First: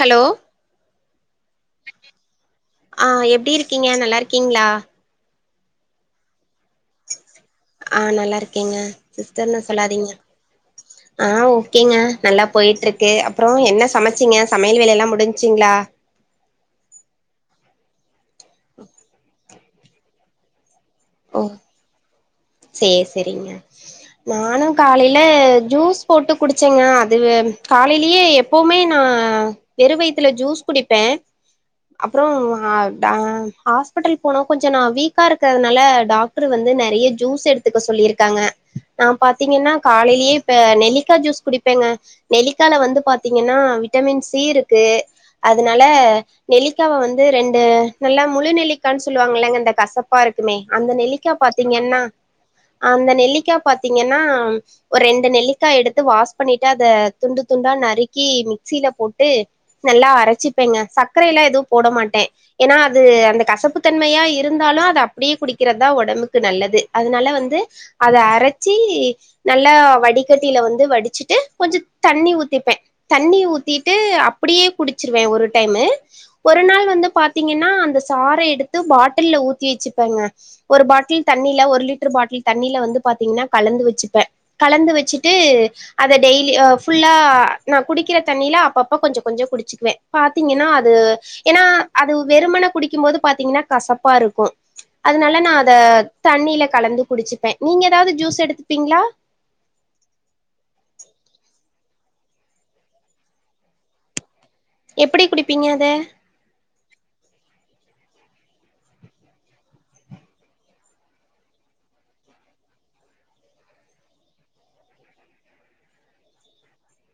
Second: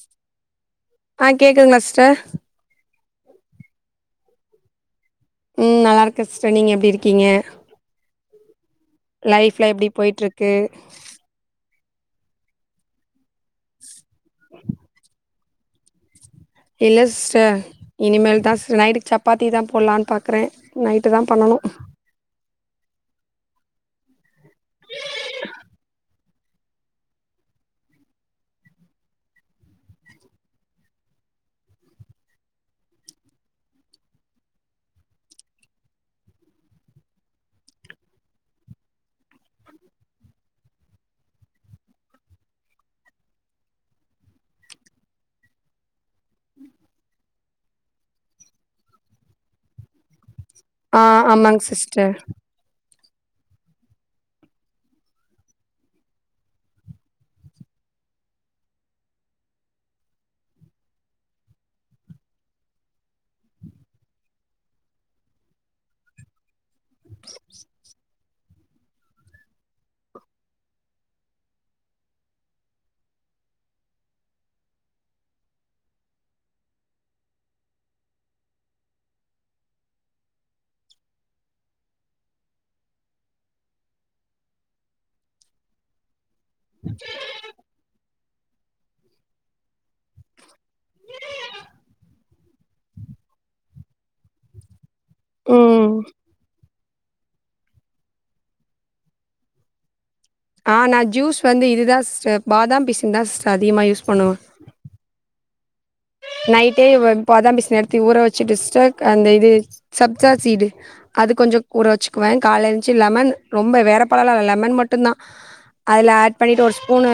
hello ஆ கேக்துங்லா sister ஆ எப்டி ஊருக்கீங்க நல்லா இருக்கீங்ளா ம் நல்லாருக்க சிஸ்ட்டர் நீங்க எப்டி இருக்கீங்க ஆ நல்லாருக்கேங்க லைஃப்லா எப்டி போய்ட்டு ருக்கு ஆ ஓகேங்க நல்லா போயிட்டு ருக்கு அப்புறோ என்ன சமைச்சிங்க சமையல் வேலையல்லா முடிஞ்சிங்களா இல்ல சிஸ்டர் இனிமேல் தா சிஸ்டர் நைட்டுக்கு சப்பாத்தி தா போலான்னு பாக்குறே நைட்டு தா பண்ணணு சேர் செரிங்க நானும் காலையில ஜூஸ் போட்டு குடிச்சேங்க அது காலையிலயே எப்போவுமே நா வெறு வயித்துல ஜூஸ் குடிப்பே அப்புறோ ஹ ஹாஸ்பிட்டல் போனோ கொஞ்சோ நா வீக்கா இருக்கிறதுனால டாக்டர் வந்து நெறைய ஜூஸ் எடுத்துக்க சொல்லிருக்காங்க நா பாத்தீங்கன்னா காலையிலயே இப்ப நெல்லிக்கா ஜூஸ் குடிப்பேங்க நெல்லிக்கால வந்து பாத்தீங்கன்னா விட்டமின் சி இருக்கு அதனால நெல்லிக்காவ வந்து ரெண்டு நல்லா முழு நெல்லிக்கான்னு சொல்லுவாங்கல்லங்க இந்த கசப்பா இருக்குமே அந்த ஆ நெல்லிக்கா ஆமாங்க பாத்தீங்கன்னா சிஸ்டர் அந்த நெல்லிக்கா பாத்தீங்கன்னா ஒரு ரெண்டு நெல்லிக்கா எடுத்து வாஷ் பண்ணிட்டு அத துண்டு துண்டா நறுக்கி மிக்சில போட்டு நல்லா அரைச்சிப்பேங்க சக்கரைய எல்லாம் எதுவும் போட மாட்டேன் ஏன்னா அது அந்த கசப்புத்தன்மையா இருந்தாலும் அது அப்படியே குடிக் றதா உடம்புக்கு நல்லது அதனால வந்து அத அர ச்சி நல்லா வாடிக்கட்டில வந்து வடிச்சுட்டு கொஞ்சம் தண்ணி ஊத்திப்பேன் தண்ணி ஊத்திட்டு அப்படியே குடிச்சிருவேன் ஒரு டைமு ஒரு நாள் வந்து பாத்தீங்கன்னா அந்த சாறை எடுத்து பாட்டில ஊத்தி வச்சுப்பேங்க ஒரு பாட்டில் தண்ணில ஒரு லிட்டர் பாட்டில் தண்ணில வந்து பாத்தீங்ன்னா கலந்து வச்சுப்பே கலந்து வச்சுட்டு அத டெய்லி அ ஃபுல்லா நா குடிக்கிற தண்ணில அப்பப்ப கொஞ்சோ கொஞ்சோ குடிச்சிக்குவே பாத்தீங்கன்னா அது ஏன்னா அது வெறுமன குடிக்கு போது பாத்தீங்ன்னா கசப்பா இருக்கும் அதனால நா அத ம் தண்ணில கலந்து குடிச்சிப்பே நீங்க ஏதாவ்து ஜூஸ் எடுத்துப்பீங்ளா ஆ நா ஜூஸ் வந்து இதுதா சிஸ்டர் பாதாம் பிசின் தா சிஸ்டர் அதிகமாக யூஸ் பண்ணுவ எப்டி குடிப்பீங்க அத நைட்டே இவப் பதாம் பிசின் எடுத்தி ஊற வச்சுட்டு சிஸ்டர் அந்த இது சப்ஜா சீடு அது கொஞ்சோ கூற வச்சுக்குவே கால்ல எச்சி லெமன் ரொம்ப வேற பழோலால்ல லெமன் மட்டுந்தா அதுல ஆட் பண்ணிட்டு ஒரு ஸ்பூனூ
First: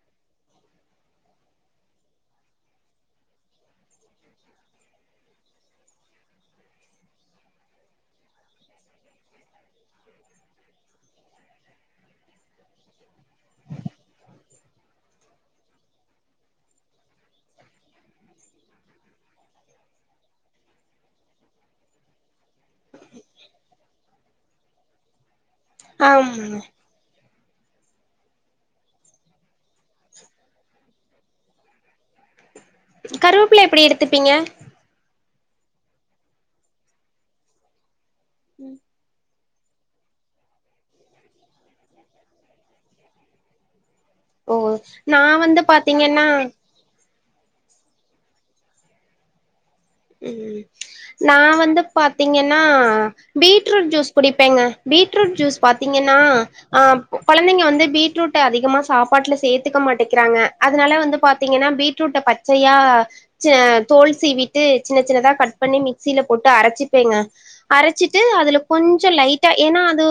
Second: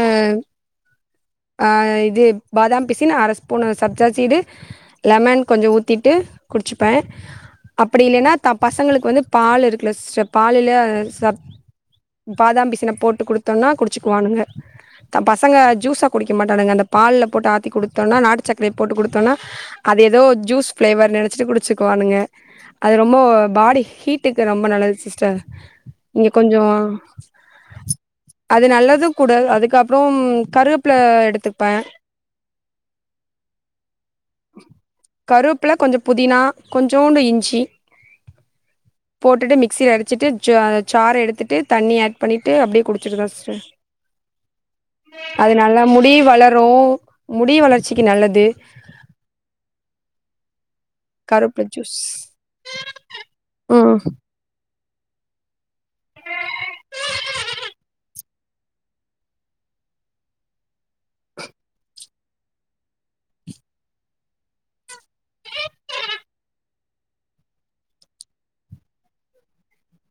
ஆ இது பாதாம் பிசின் ஆரஸ் பூனு சப்ஜா சீடு லெமன் கொஞ்சோ ஊத்திட்டு குடிச்சிப்பே அப்படி இல்லைன்னா த பசங்களுக்கு வந்து பால் இருக்குல சிஸ்டர் பாலுல சப் பாதாம்பிசின போட்டு குடுத்தோம்னா குடிச்சுக்குவானுங்க த பசங்க ஜூஸா குடிக்க மாட்டானுங்க அந்த பால்ல போட்டு ஆத்தி குடுத்தோனா நாட்டு சக்கரைய போட்டு குடுத்தோனா அது ஏதோ ஜூஸ் ஃபிளேவர் நெனச்சிட்டு குடிச்சுக்குவானுங்க அது ரொம்ப பாடி ஹீட்டுக்கு ரொம்ப நல்லது சிஸ்டர் இங்க ஆம் கொஞ்சோ அது நல்லது கூட அதுக்கப்புறோம் கருவப்புல எடுத்துப்பே கருவப்பில எப்டி எடுத்துப்பீங்க கருவப்புல கொஞ்சோ புதினா கொஞ்சோண்டு இஞ்சி ம் போட்டுட்டு மிக்சியில அடிச்சிட்டு ஜ ஜார எடுத்துட்டு தண்ணிய ஆட் பண்ணிட்டு அப்படியே குடிச்சிருவ சிஸ்டர் ஓ நா அது வந்து நல்ல முடி பாத்தீங்கன்னா வளரு முடி வளர்ச்சிக்கு நல்லது ம் நா கருவேப்பில வந்து ஜூஸ் பாத்தீங்கன்னா பீட்ரூட் ம் ஜூஸ் குடி ப்பேங்க பீட்ரூட் ஜூஸ் பாத்தீங்கன்னா ஆ கொழந்தைங்க வந்து பீட்ரூட் ட்ட அதிகமா சாப்பாட்டுல சேத்துக்க மாட்டிக்றாங்க அதனால வந்து பாத்தீங்கனா பீட்ரூட்ட பச்சையா ச தோல் சீவிட்டு சின்ன சின்னதா கட் பண்ணி மிக்சியில போட்டு அரைச்சிப்பேங்க அரைச்சிட்டு அதுல கொஞ்ஜோ லைட்டா ஏனா அது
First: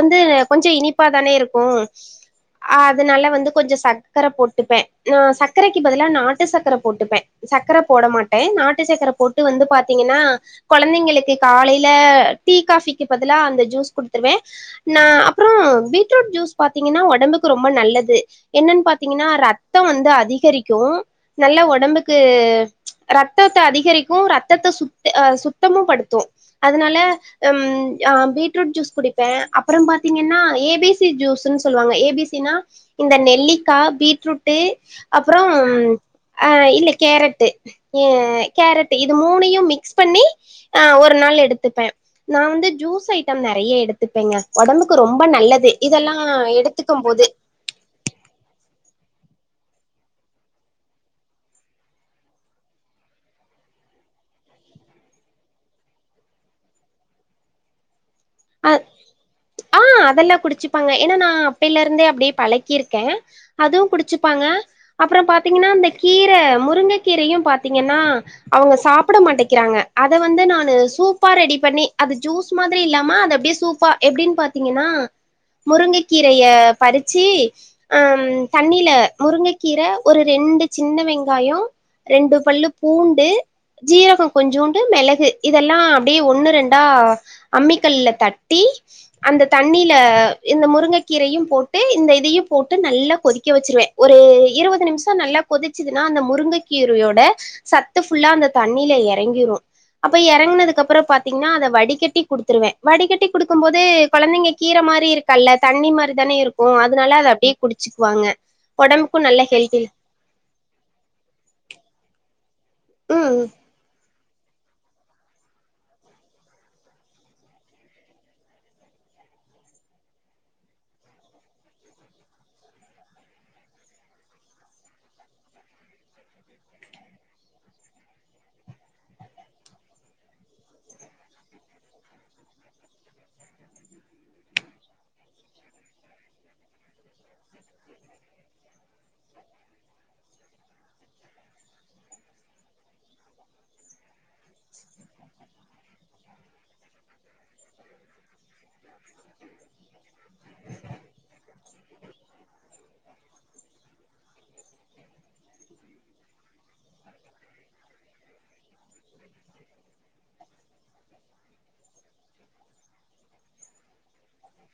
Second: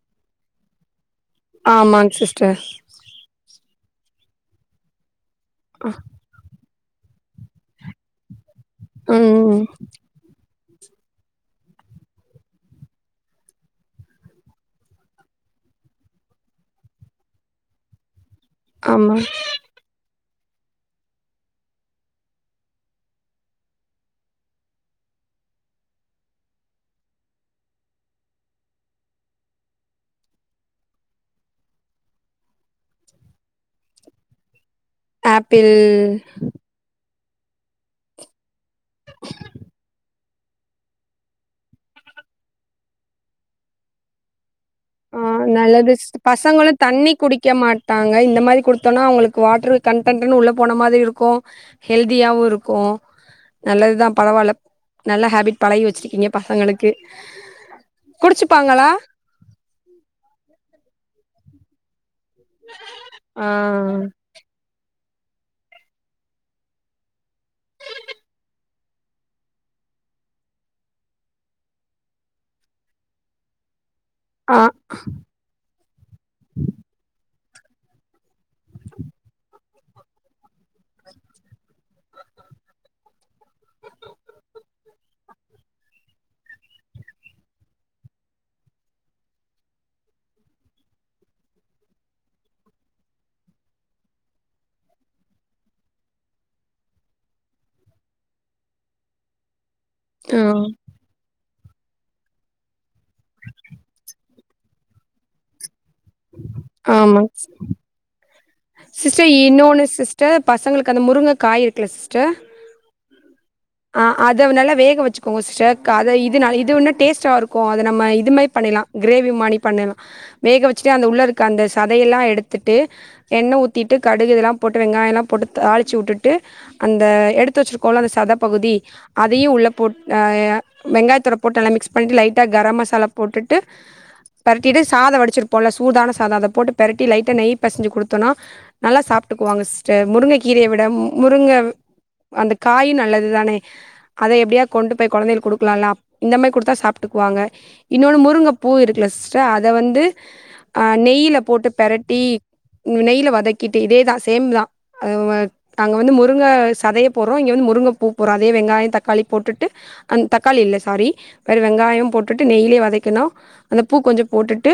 வந்து கொஞ்ச இனிப் ப்பா தானே இருக்கும் ஆமாங் சிஸ்டர் அ தனால வந்து கொஞ்ஜோ சக்கர போட்டுப்பேன் நா சக்கரைக்கு பதிலா நாட்டு சக்கர போட்டுப்பேன் சக்கர போட மாட்டேன் நாட்டு சக்கரை போட்டு ம் வந்து பாத்தீங்கனா கொழந்தைங்களுக்கு காலையில டீ காபிக்கு பதிலா அந்த ஜூஸ் குடுத்துருவேன் நா அப்பறம் பீட்ரூட் ஜூஸ் பாத்தீங்னா ஒடம்புக்கு ரொம்ப நல்லது என்னன்னு ஆமா பாத்தீங்கனா ரத்தம் வந்து அதிகரிக்கும் நல்லா ஒடம்புக்கு ரத்தத்த அதிகரிக்கும் ரத்தத்த சுத் ஆ சுத்தமும் படுத்தும் அதுனால ம் ஆ பீட்ரூட் ஜூஸ் குடிப்பேன் அப்புறம் பாத்தீங்கனா ஏ பி சி ஜூஸ்ன்னு சொல்லுவாங்க ஏ பி சி ன்னா இந்த நெல்லிக்கா பீட்ரூட்டு அப்புறம் ஆப்பிள் ஆ இல்ல கேரட்டு எ கேரட் இது மூணையும் மிக்ஸ் பண்ணி ஆ ஒரு நாள் எடுத்துப்பேன் நான் வந்து ஜூஸ் ஐட்டம் நெறைய எடுத்துப்பேங்க ஒடம்புக் ஆ நல்லது சிஸ்‌ பசங்களு தண்ணி போது குடிக்க மாட் டாங்க இந்த மாரி கொடுத்தோனா அவங்களுக் வாட்டர் கன்ட்டன்டுனு உள்ள போன மாதிரி இருக்கும் ஹெல்தியாவும் இருக்கும் நல்லதுதா பரவால்ல நல்ல ஹேபிட் பழகி வச்சிருக்கீங்க பசங்களுக்கு அ குடிச்சுப்பாங்களா ஆ அதெல்லா குடிச்சுப்பாங்க ஏனா நா அப்பேல இருந்தே அப்டியே பழக்கியிருக்கே ஆ அதூம் குடிச் ப்பாங்க அப்புறோ பாத்தீங்கனா அந்த கீரை முருங்கை கீரையு பாத்தீங்கனா அவுங்க சாப்புட மாட்டக்கிறாங்க அத வந்து நானு சூப்பா ரெடி பண்ணி அது ஜூஸ் மாதிரி இல்லாமா அத அப்டியே சூப்பா எப்டின்னு ஆ பாத்தீங்கனா முருங்க கீரைய பறிச்சிப் அம் தண்ணில முருங்கக்கீர ஒரு ரெண்டு சின்ன வெங்காயம் ரெண்டு பல்லு பூண்டு ஜீரகம் கொஞ்சூண்டு மெளகு இதெல்லாம் அப்டியே ஒண்ணு ரெண்டா அம்மிக்கல்ல தட்டி அந்த தண்ணியில இந்த முருங்கக்கீரையும் போட்டு இந்த இதையும் போட்டு நல்லா கொதிக்க வச்சிருவேன் ஒரு இருவது நிமிஷம் நல்லா கொதிச்சுதுன்னா அந்த முருங்கைக்கீரையோட சத்து ஃபுல்லா அந்த தண்ணியில எறங்கிரும் அப்ப ஆ எறங்கினதுக்கு அப்புறம் பாத்தீங்கனா அத வடிகட்டி குடுத்துருவேன் வடிகட்டி குடுக்கும் போது கொழந்தைங்க கீரை மாரி இருக்கல்ல தண்ணி மாரி தானே இருக்கும் அதனால அத ஆமாங் அப்டியே குடிச் ச்சுக்குவாங்க சிஸ்டர் இன்னொன்னு சிஸ்டர் பசங்களுக்கு அந்த முருங்க காய் இருக்குல சிஸ்டர் ம் ஆ அத நல்லா வேக வச்சுக்கோங்க சிஸ்டர் அத இது இது இன்னும் டேஸ்ட்டா இருக்கும் அத நம்ம இது மாரி பண்ணிர்லாம் கிரேவி மாணி பண்ணுங்க வேக வச்சுட்டு அந்த உள்ள இருக்க அந்த சதையெல்லாம் எடுத்துட்டு எண்ணெ ஊத்திட்டு கடுகு இதல்லாம் போட்டு வெங்காயல்லாம் போட்டு தாளிச்சு விட்டுட்டு அந்த எடுத்து வச்சிருக்கோல்ல அந்த சதப்பகுதி அதையும் உள்ள போட் அ வெங்காயத்தோட போட்டு நல்லா மிக்ஸ் பண்ணிட்டு லைட்டா கரம் மசாலா போட்டுட்டு பெரட்டிட்டு சாதம் வடிச்சிருப்போம்ல சூதான சாதம் அத போட்டு பெரட்டி லைட்டா நெய் பெசஞ்சு குடுத் தோன்னா நல்லா சாப்பிட்டுக்குவாங்க சிஸ்டர் முருங்க கீரைய விட முருங்க அந்த காய் நல்லது தானே அத எப்டியா கொண்டு போய் கொழந்தைகளுக் குடுக்கலாம்லா இந்த மாதிரி குடுத்தா சாப்ட்டுக்குவாங்க இன்னொன்னு முருங்க பூ இருக்குல சிஸ்டர் அத வந்து அ நெய்யில போட்டு பெரட்டி நெய்யில வதக்கிட்டு இதேதா சேம் தா நாங்க வந்து முருங்க சதைய போடுறோ நீங்க வந்து முருங்கை பூ போறோ அதே வெங்காய தக்காளி போட்டுட்டு அந் தக்காளி இல்ல சாரி வேற வெங்காயோ போட்டுட்டு நெய்லயே வதக்கினு அந்த பூ கொஞ்சோ போட்டுட்டு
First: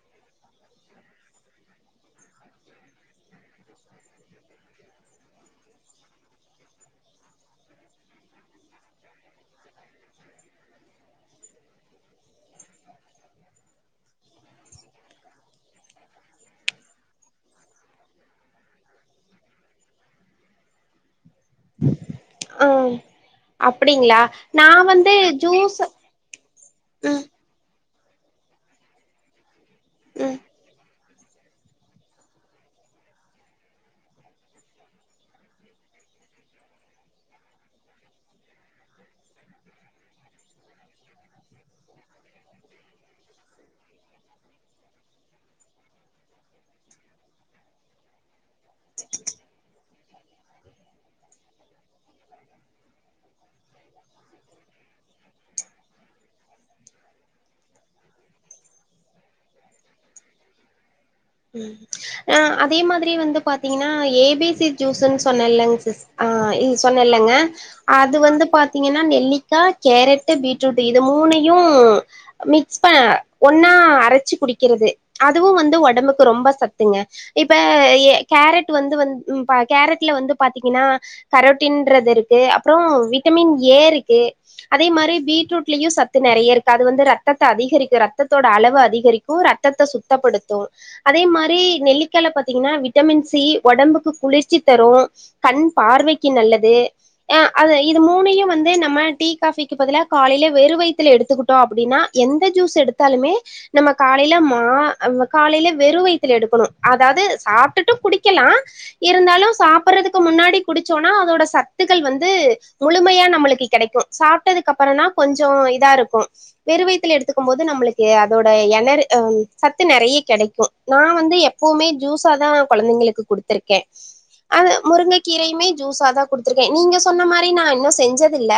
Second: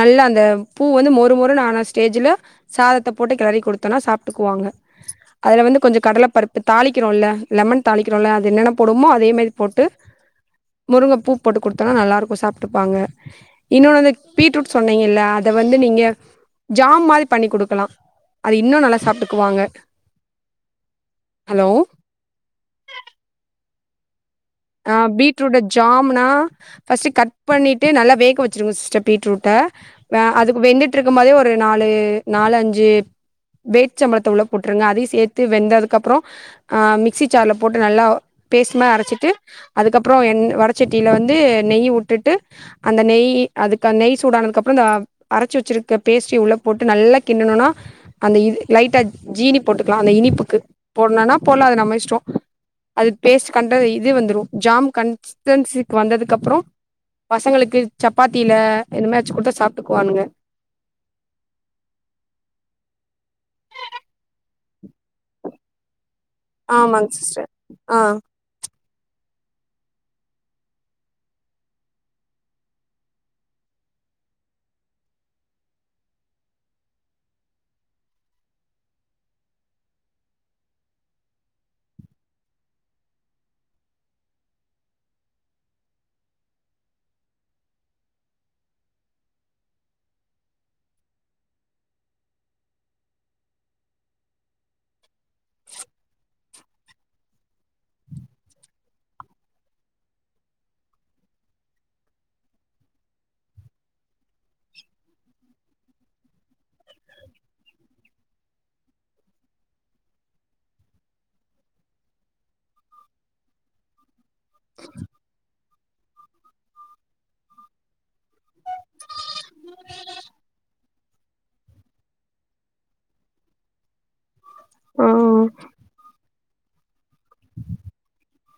நல்லா அந்த பூ வந்து மொறு மொறுனு ஆனா ஸ்டேஜ்ஜுல சாதத்த போட்டு கிளறி கொடுத்தனா சாப்டுகுவாங்க அதுல வந்து கொஞ்சோ கடல பருப்பு தாளிக்கிறோல லெமன் தாளிக்கிறோல அது என்னென்ன போடுவோமோ அதே மாரி போட்டு முருங்க பூ போட்டு கொடுத்தன்னா நல்லாருக்கு சாப்பிட்டுப்பாங்க இன்னொன் வந்துட் பீட்ரூட் சொன்னீங்கல்ல அத வந்து நீங்க ஜாம் மாரி பண்ணி குடுக்கலா அது இன்னு நல்லா சாப்டுக்குவாங்க ஹலோ ஆ அப்டிங்ளா நா வந்து ஜூஸ் நா ஃபஸ்டு ம் கட் பண்ணிட்டு நல்லா வேக்க வச்சுருவ சிஸ்டர் பீட்ரூட்ட வே ம் அதுக்கு வெந்துட் டிருக்கும் போதே ஒரு நாலு நாலு அஞ்சு வேச்சசம் பழத்த உள்ள போட்டுருங்க அதையு சேத்து வெந்ததுக்கப்புறோ அ மிக்ஸி ஜார்ல போட்டு நல்லா பேஸ்டு மாரி அரச்சிட்டு அதுக்கப்புறோ என் வடசட்டியில வந்து நெய் உட்டுட்டு அந்த நெய் அதுக்க நெய் சூடானதுக்கு அப்புறோ இந்த அரச்சு வச்சிருக்க பேஸ்டையு உள்ள போட்டு நல்லா கிண்டுணோனா அந்த இது லைட்டா ஜீனி போட்டு லா அந்த இனிப்புக்கு போடனுனா போடல அது நம்ம இஸ்டோ அது பேஸ் கண்டத இது வந்துரு ஜாம் கன்ஸ்டன்சிக்கு வந்ததுக்கு அப்றோ பசங்களுக்கு சப்பாத்தில இந்த மேர் வச்சு குடுத்தா சாப்பிட்டுக்குவானுங்க அதே மாதிரி வந்து பாத்தீங்கன்னா ஏ பி சி ஜூஸ்ன்னு சொன்னேலங் சிஸ் ஆ இ ஆமாங்க சொன்னல்லங்க சிஸ்டர் ஆ அது வந்து பா த்தீங்கன்னா நெல்லிக்கா கேரட்டு பீட்ரூட் இது மூணையு மிக்ஸ் ப ஒன்னா அரச்சு குடிக்கிறது அதுவு வந்து ஒடம்புக் கு ரொம்ப சத்துங்க இப்ப எ கேரட் வந்து வந்து ப கேரட்ல வந்து பாத்தீங்கன்னா கரோட்டின்றது இருக்கு அப்புறம் விட்டமின் ஏ ருக்கு அதே மாரி பீட்ரூட்லயு சத்து நெறைய இருக்கு அது வந்து ரத்தத்த அதிகரிக்கு ரத்ததோட அளவ அதிகரிக் கு ரத்தத்த சுத்தப்படுத்து அதே மாரி நெல்லிக்கால்ல பாத்தீங்கன்னா விட்டமின் சி ஒடம்புக்கு குளிர்ச்சி தரு கண் பார்வைக்கு நல்லது ஆ அது இது மூணையு வந்து நம்ம டீ காபிக்கு பதிலா காலைல வெறு வயத்துல எடுத்துக்கிட்டோ அப்டின்னா எந்த ஜூஸ் எடுத்தாலுமே நம்ம காலைல மா காலைல வெறு வைத்துல எடுக்கணு அதாவது சாப்ட்டுட்டு குடிக்கலா இருந்தாலு சாப்பிடுறதுக்கு முன்னாடி குடிச்சோனா அதோட சத்துக்கள் வந்து முழுமையா நம்மளுக்கு கெடைக்கு சாப்டதுக்கப்பறனா கொஞ்சோ இதா இருக்கு வெறு வயத்துல எடுத்துக்கு போது நம்புளுக் ஏ அதோட எனரு அம் சத்து நெறைய கெடைக்கு நா வந்து எப்பவுமே ஜூஸா தா குழந்தைங்களுக்கு கொடுத்துரு கே அது முருங்க கீரையுமே ஜூஸா தா குடுத்துருக்கே நீங்க சொன்ன மாரி நா இன்னு செஞ்சது இல்ல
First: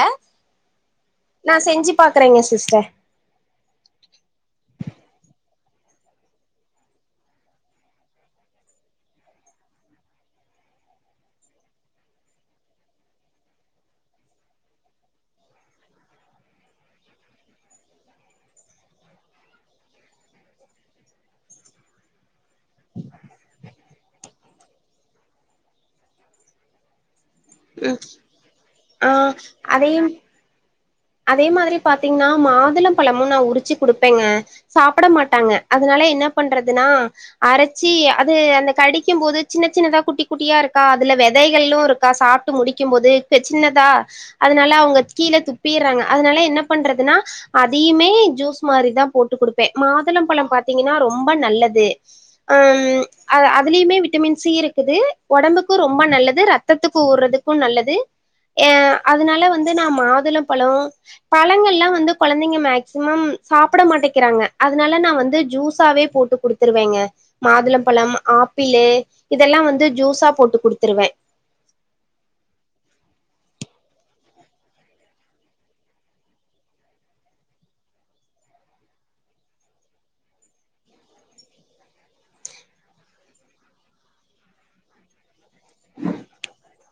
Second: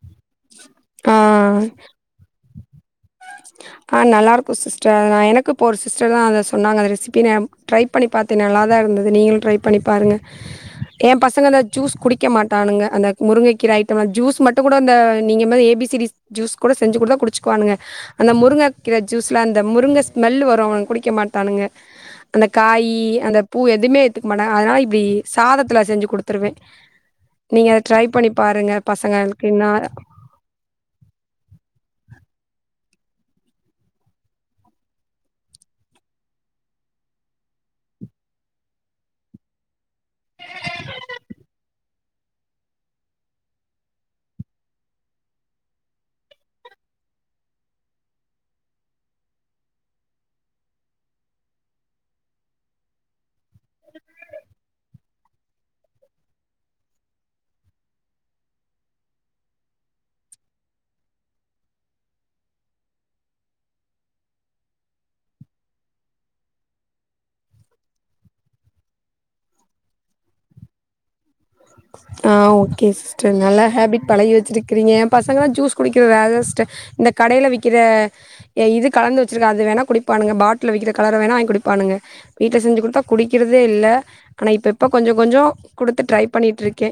ஆ நா ஆ செஞ்சு பாக்றேங்க சிஸ்டர் ஆ நல்லா இருக்கு சிஸ்டர் எனக்கு இப்ப ஒரு சிஸ்டர் தா அத சொன்னாங்க ரெசிபி நே ட்ரைப் பண்ணி பாத்தே நல்லா தா இருந்துது நீங்களு ட்ரை பண்ணி பாருங்க எ பசங்க த ஜூஸ் குடிக்க மாட்டானுங்க அந்த முருங்கை கீரை ஐட்டம்ல ஜூஸ் மட் அத்த கூட அந்த நீங்க மெரி ஏபி சி டி ஜூஸ் கூட செஞ்சு குடுத்த குடிச்சிக்குவாங்கங்க அந்த முருங்க கீர ஜூஸ்ல அந்த முருங்க ஸ்மெல் வரு அவனுங் குடிக்க மாட்டானுங்க அந்த காயி அந்த பூ எதுமே ஏத்துக்க மாட்டாங்க அதனால இப்டி சாதத்துல செஞ்சு குடுத்துருவே [inaudible] நீங்க அத ட்ரை பண்ணி பாருங்க ஆ பசங்களுக் இன்னா அதையும் அதே மாதிரி பாத்தீங்னா மாதுளம்பழமு நா உரிச்சு குடுப்பேங்க சாப்ட மாட்டாங்க அதுனால என்ன பண்றதுனா அரச்சி அது அந்த கடிக்கும்போது சின்ன சின்னதா குட்டி குட்டியா இருக்கா அதுல வெதைகளு இருக்கா சாப் ட்டு முடிக்கிம்போது சே சின்னதா அதனால அவங்க கீழே துப்பீர்றாங்க அதனால என்ன பண்றதுன்னா அதையுமே ஜூஸ் மாரிதா போட்டு குடுப்பே மாதுளம்பழம் பாத்தீங்கன்னா ரொம்ப நல்லது அ ம் அ அதுலியுமே விட்டமின் சி இருக்குது ஒடம்புக்கு ரொம்ப நல்லது ரத்தத்துக்கு ஊர்றதுக்கு நல்லது ஏ அதுனால வந்து நா மாதுளம்பழோ பழங்கள்லா வந்து குழந்தைங்க மேக்சிமம் சாப்ட மாட்டக்கிறாங்க அதனால நா வந்து ஜூஸாவே போட்டு குடுக் த்துருவேங்க மாதுளம்பழம் ஆப்பிலு இதெல்லா வந்து ஜூஸா போட்டு குடுத்துருவே ஆ ஓகே சிஸ் ஸ்டர் நல்ல ஹேபிட் பழகி வச்சிருக்கிருங்க ஏ பசங்கள்லா ஜூஸ் குடிக்கற வேலல சிஸ்டர் இந்த கடைல விக்கிற ஏ இ கலந்து வச்சுருக்க அது வேணா குடிப்பானுங்க பாட்ல விக்கிற கலர வேணா வாங்கி குடிப்பானுங்க வீட்ல செஞ்சு குடுத்தா குடிக்கிறதே இல்ல ஆனா இப்ப இப்ப கொஞ்ச கொஞ்சோ குடுத்து ட்ரை பண்ணிட்ருக்கே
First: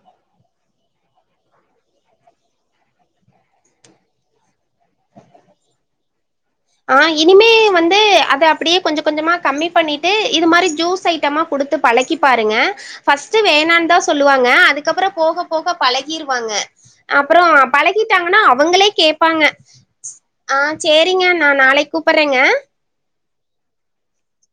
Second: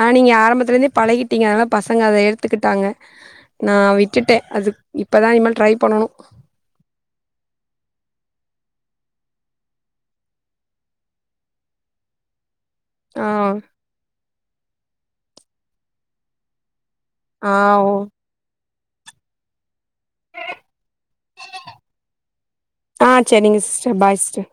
ஆனா நீங்க ஆரம்பத்துலேருந்தே பழகிட்டீங்க அதனால பசங்க அத எடுத்துக்கிட்டாங்க நா விட்டுட்டே அது இப்ப தா இனிம ட்ரை பண்ணணு ஆ இனிமே வந்து அத அப்டியே கொஞ்ச கொஞ்சமா கம்மி பண்ணிட்டு இது மாரி ஜூஸ் ஐட்டமா குடுத்து பழகி பாருங்க ஆ ஃபஸ்ட்டு வேணான் தா சொல்லுவாங்க அதுக்கப்றோ போக போக பழகிருவாங்க அப்றோ ஆ ஓ பழகிட்டாங்கன்னா அவங்களே கேப்பாங்க ஆ சேரிங்க ந நாளைக் கூப்பேர்றேங்க ஆ சேரிங்க சிஸ்டர் பாய் சிஸ்டர்